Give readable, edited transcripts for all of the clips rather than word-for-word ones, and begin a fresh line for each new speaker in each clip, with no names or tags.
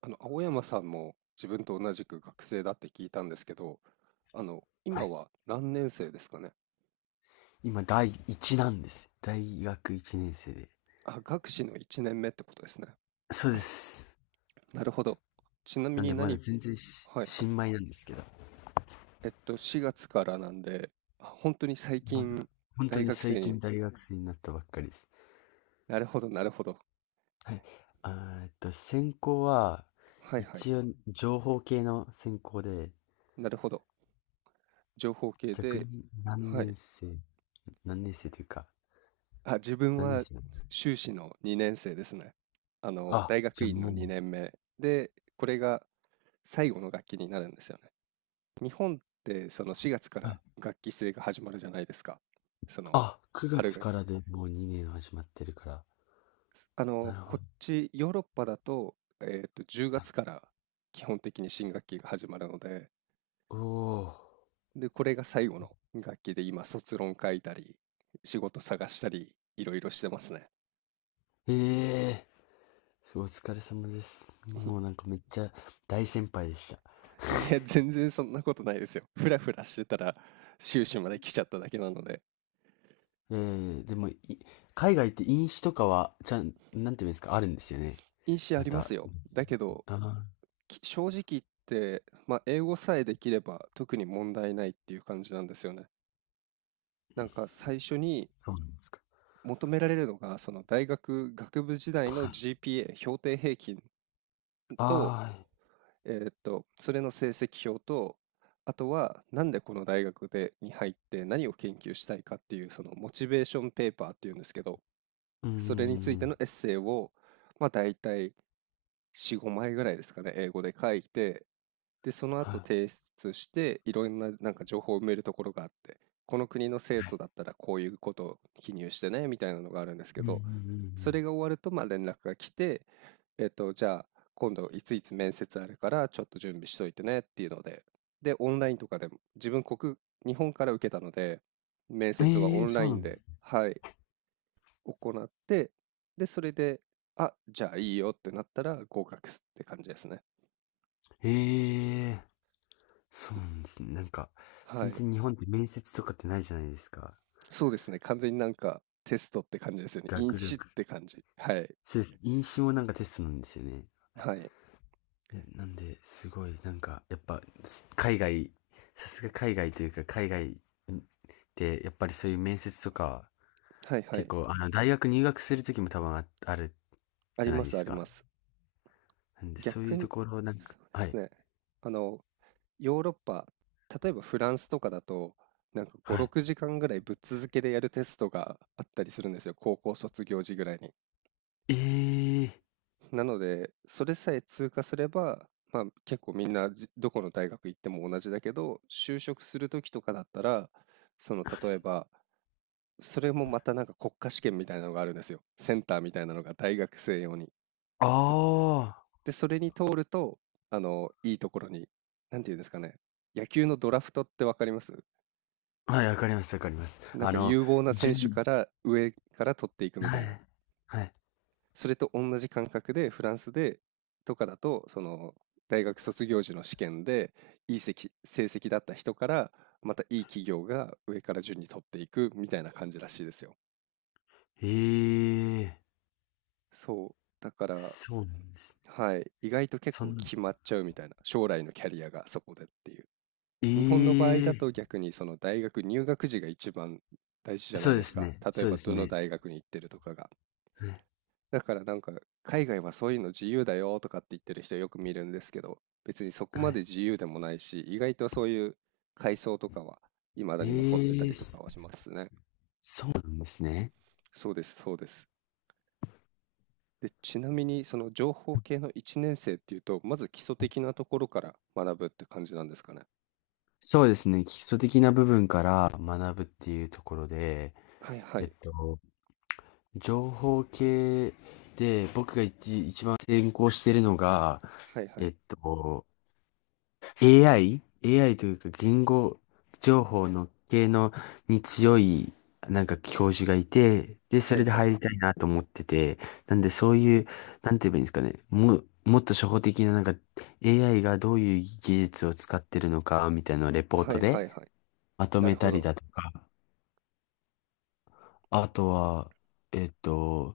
青山さんも自分と同じく学生だって聞いたんですけど、
は
今
い。
は何年生ですかね。
今、第1なんです。大学1年生で。
あ、学士の1年目ってことですね。
そうです。
なるほど。ちなみ
なん
に
で、まだ
何、
全然
はいはい。
新米なんですけど。
4月からなんで、あ、本当に最
まだ、
近
本当
大
に
学
最
生に、
近大学生になったばっかりです。
なるほど、なるほど。
はい。あ専攻は、
はいはい。
一応、情報系の専攻で、
なるほど。情報系
逆
で、
に
はい。
何年生というか、
あ、自分
何年
は
生なんですか？
修士の2年生ですね。
あ、
大
じ
学
ゃあ
院の
もう、
2年目で、これが最後の学期になるんですよね。日本ってその4月か
は
ら
い。
学期制が始まるじゃないですか。その
あ、9
春
月
学期。
からでもう2年始まってるから。な
こ
る
っちヨーロッパだと、10月から基本的に新学期が始まるので、
ほど。おー。
で、これが最後の学期で今卒論書いたり、仕事探したり、いろいろしてますね。
ええ、すごいお疲れ様です。もうなんかめっちゃ大先輩でした。
いや、全然そんなことないですよ。ふらふらしてたら修士まで来ちゃっただけなので。
でも、海外って飲酒とかは、ちゃん、なんていうんですか、あるんですよね。
印紙あ
ま
りま
た。
すよ。だけど、
ああ、
正直言って、まあ、英語さえできれば特に問題ないっていう感じなんですよね。なんか最初に
そうなんですか。
求められるのが、その大学学部時代
は
の
い。
GPA、評定平均と、
ああ、
それの成績表と、あとはなんでこの大学でに入って何を研究したいかっていうそのモチベーションペーパーっていうんですけど、
うー
それについて
ん、
のエッセイを、まあ、大体4、5枚ぐらいですかね、英語で書いて、で、その後
は
提出して、いろんななんか情報を埋めるところがあって、この国の生徒だったらこういうことを記入してね、みたいなのがあるんですけ
い。うんう
ど、
ん
それが終わると、まあ連絡が来て、じゃあ、今度いついつ面接あるから、ちょっと準備しといてねっていうので、で、オンラインとかでも、自分国、日本から受けたので、面
うんうん。
接は
ええ
オ
ー、
ンラ
そう
イ
な
ン
んで
で、
すね。
はい、行って、で、それで、あ、じゃあいいよってなったら合格って感じですね。
ええー、そうなんですね。なんか、
は
全
い。
然日本って面接とかってないじゃないですか。
そうですね。完全になんかテストって感じですよね。イン
学力。
チって感じ。はい。
そうです。飲酒もなんかテストなんですよね。
はい。
いや、なんで、すごい、なんか、やっぱ、海外、さすが海外というか、海外で、やっぱりそういう面接とか、
はいは
結
い。
構、あの、大学入学するときも多分ある
あ
じ
り
ゃな
ま
いで
す
す
あり
か。
ます。
なんで、そうい
逆
うと
に、
ころ、なんか、
そうで
は
す
い、
ね。あの、ヨーロッパ、例えばフランスとかだと、なんか
は
5、
い。
6時間ぐらいぶっ続けでやるテストがあったりするんですよ。高校卒業時ぐらいに。
えー
なので、それさえ通過すれば、まあ、結構みんなどこの大学行っても同じだけど、就職する時とかだったら、その例えば、それもまたなんか国家試験みたいなのがあるんですよ。センターみたいなのが大学生用に。
あ
で、それに通ると、いいところに、なんていうんですかね、野球のドラフトってわかります、
あー、はい、わかります、わかります。
なん
あ
か
の、
有望な
じ
選
ゅ
手
ん、
から上から取っていくみた
は
いな。
い、はい。
それと同じ感覚でフランスでとかだとその大学卒業時の試験でいい成績だった人からまたいい企業が上から順に取っていくみたいな感じらしいですよ。
えー
そうだから、
そうなんですね。
はい、意外と結
そ
構
んな、
決まっちゃうみたいな、将来のキャリアがそこでっていう。
え
日本の場合だ
ー
と逆にその大学入学時が一番大事じゃな
そ
い
うで
です
す
か。
ね、
例え
そうで
ば
す
どの
ね。
大学に行ってるとかが。
は
だからなんか海外はそういうの自由だよとかって言ってる人よく見るんですけど、別にそこまで
い、
自由でもないし、意外とそういう階層とかは未だに残ってた
ええ、
りとかはしますね。
そうなんですね。
そうです、そうです。で、ちなみにその情報系の1年生っていうと、まず基礎的なところから学ぶって感じなんですかね。
そうですね。基礎的な部分から学ぶっていうところで、
はいは
えっ
い、
と、情報系で僕が一番専攻しているのが、
はいは
え
い、
っと、AI?AI というか言語情報の系のに強いなんか教授がいて、で、そ
はい
れで
はい、
入りたいなと思ってて、なんでそういう、なんて言えばいいんですかね、もっと初歩的ななんか AI がどういう技術を使ってるのかみたいなのをレポー
は
ト
いは
で
いはい。
まと
な
め
るほ
たり
ど。
だとか、あとは、えっと、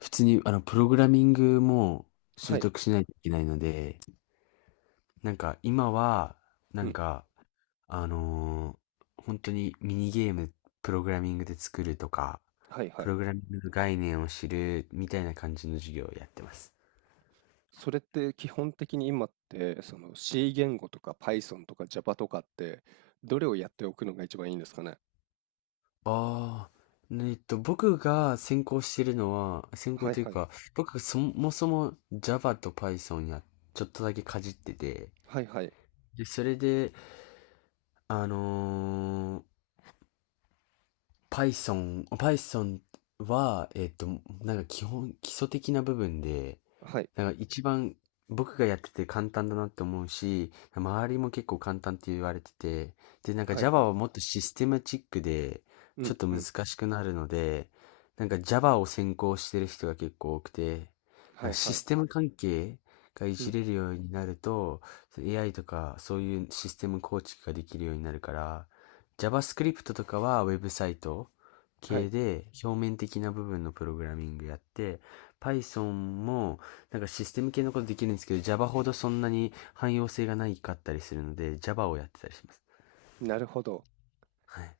普通にあのプログラミングも
は
習
い、
得しないといけないので、なんか今は、な
う
ん
ん、
か、あのー本当にミニゲーム、プログラミングで作るとか、
はいは
プ
い。
ログラミングの概念を知るみたいな感じの授業をやってます。
それって基本的に今って、その C 言語とか Python とか Java とかって、どれをやっておくのが一番いいんですかね。
ああ、ねえっと、僕が専攻してるのは、専攻
はい
という
はい。
か、僕がそもそも Java と Python やちょっとだけかじってて、
はいはい。
で、それで、あのー Python は、なんか基礎的な部分で、
はい。
なんか一番僕がやってて簡単だなって思うし、周りも結構簡単って言われてて、で、なんか
はいは
Java
い。
はもっとシステマチックで、
う
ちょ
ん
っと
う
難
ん。
しくなるので、なんか Java を専攻してる人が結構多くて、
は
なん
い
か
は
シ
い。
ステム関係がい
う
じ
ん。
れるようになると、AI とかそういうシステム構築ができるようになるから、JavaScript とかはウェブサイト
は
系
い。
で表面的な部分のプログラミングやって、Python もなんかシステム系のことできるんですけど、Java ほどそんなに汎用性がないかったりするので、Java をやってたりします。
なるほど。
はい。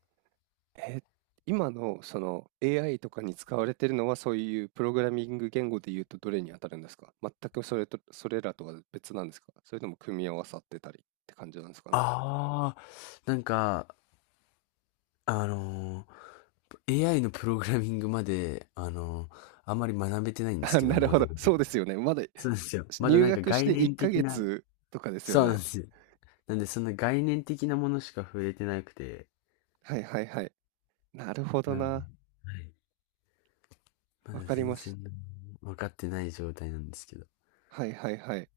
えー、今のその AI とかに使われてるのはそういうプログラミング言語で言うとどれに当たるんですか、全くそれと、それらとは別なんですか、それとも組み合わさってたりって感じなんですかね。
あなんか、あのー AI のプログラミングまで、あんまり学べてないんで す
あ、
けど、
なる
モ
ほ
デ
ど。
ルと
そう
か。
ですよね。まだ
そうなんですよ。まだ
入
なんか
学し
概
て1
念的
ヶ
な、
月とかですよ
そうなんで
ね。
すよ。なんでそんな概念的なものしか触れてなくて、
はいはいはい。なるほど
なんで、は
な。
い。まだ
わかり
全
まし
然分かってない状態なんですけど。
た。はいはいはい。へ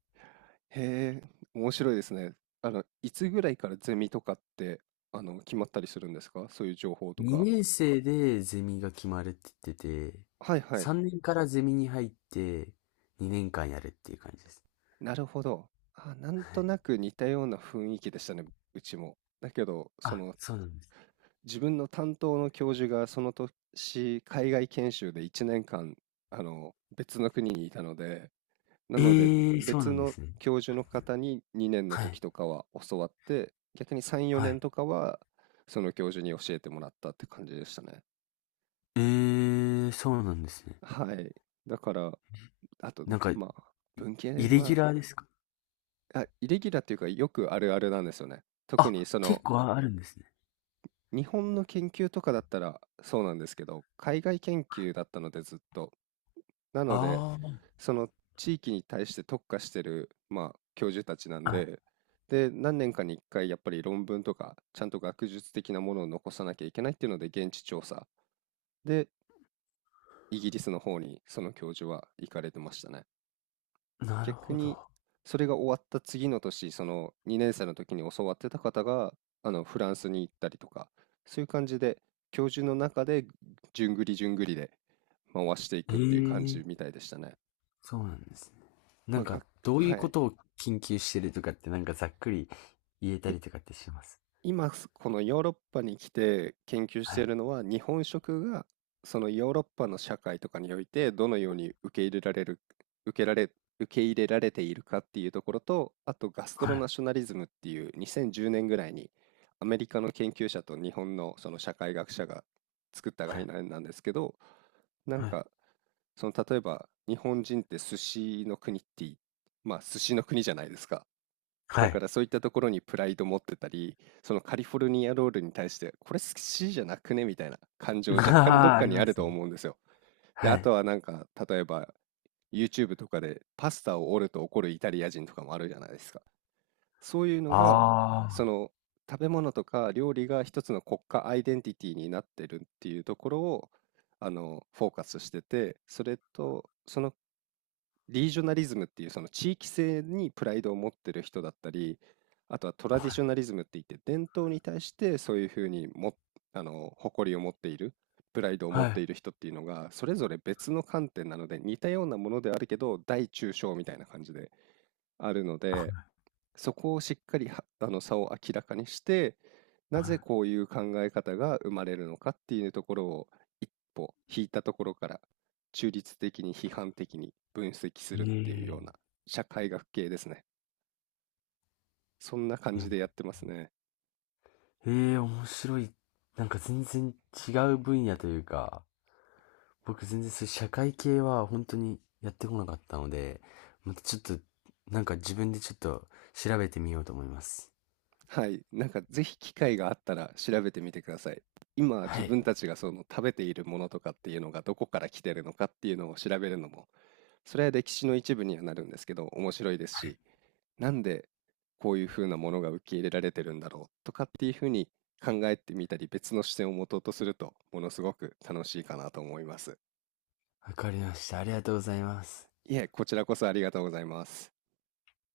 え、面白いですね。いつぐらいからゼミとかって、決まったりするんですか、そういう情報とか。
2年生でゼミが決まるって言ってて、
はいはい。
3年からゼミに入って2年間やるっていう感じです。
なるほど。あ、なん
は
と
い。
なく似たような雰囲気でしたね、うちも。だけど、そ
あ、
の、
そうなんです。
自分の担当の教授がその年、海外研修で1年間、別の国にいたので、な
え
ので
ー、そう
別
なんで
の
すね。
教授の方に2年の
は
時
い。
とかは教わって、逆に3、
は
4
い。
年とかはその教授に教えてもらったって感じでしたね。
えー、そうなんですね。
はい。だから、あと、
なんか、
まあ、文系
イレギ
は、
ュラーですか？
あ、イレギュラーっていうかよくあるあるなんですよね。特に
あ、
そ
結
の
構あるんですね。
日本の研究とかだったらそうなんですけど、海外研究だったのでずっと。なので、
あ
その地域に対して特化してる、まあ、教授たちなん
あ、
で、で、何年かに1回やっぱり論文とか、ちゃんと学術的なものを残さなきゃいけないっていうので、現地調査で、イギリスの方にその教授は行かれてましたね。
あ、なる
逆
ほ
に、
ど。
それが終わった次の年、その2年生の時に教わってた方が、フランスに行ったりとか、そういう感じで、教授の中で、じゅんぐりじゅんぐりで回していくっ
え
ていう感じみ
え、
たいでしたね。
そうなんですね。なん
まあ、
か、
が、
どうい
は
うこ
い。
とを研究してるとかって、なんかざっくり言えたりとかってします？
今、このヨーロッパに来て研究し
は
てい
い。
るのは、日本食がそのヨーロッパの社会とかにおいてどのように受けられ、受け入れられているかっていうところと、あとガスト
は
ロナ
い。
ショナリズムっていう2010年ぐらいにアメリカの研究者と日本のその社会学者が作った
は
概
い。
念なんですけど、なん
はい。
かその例えば日本人って寿司の国っていまあ寿司の国じゃないですか。
は
だか
い。
らそういったところにプライド持ってたり、そのカリフォルニアロールに対して、これ好きじゃなくねみたいな感情 若干どっ
ああ、あ
か
り
にあ
ま
る
す
と
ね。
思うんですよ。で、
は
あと
い。
はなんか、例えば YouTube とかでパスタを折ると怒るイタリア人とかもあるじゃないですか。そういうの
あ
が、その食べ物とか料理が一つの国家アイデンティティになってるっていうところを、フォーカスしてて、それと、そのリージョナリズムっていうその地域性にプライドを持ってる人だったり、あとはトラディショナリズムって言って伝統に対してそういうふうにも、誇りを持っている、プライドを
あ、
持っ
は
ている
い。
人っていうのが、それぞれ別の観点なので似たようなものであるけど、大中小みたいな感じであるので、
あ、
そこをしっかりは差を明らかにして、なぜ
は
こういう考え方が生まれるのかっていうところを一歩引いたところから中立的に批判的に分析す
い。
るっていう
え
よう
え、
な社会学系ですね。そんな感じでやってますね。
ええ、面白い。なんか全然違う分野というか、僕全然そういう社会系は本当にやってこなかったので、またちょっと、なんか自分でちょっと調べてみようと思います。
はい、なんかぜひ機会があったら調べてみてください。今自
はい、
分たちがその食べているものとかっていうのがどこから来てるのかっていうのを調べるのも、それは歴史の一部にはなるんですけど面白いですし、なんでこういうふうなものが受け入れられてるんだろうとかっていうふうに考えてみたり別の視点を持とうとするとものすごく楽しいかなと思います。
わかりました。ありがとうございます。
いえ、こちらこそありがとうございます。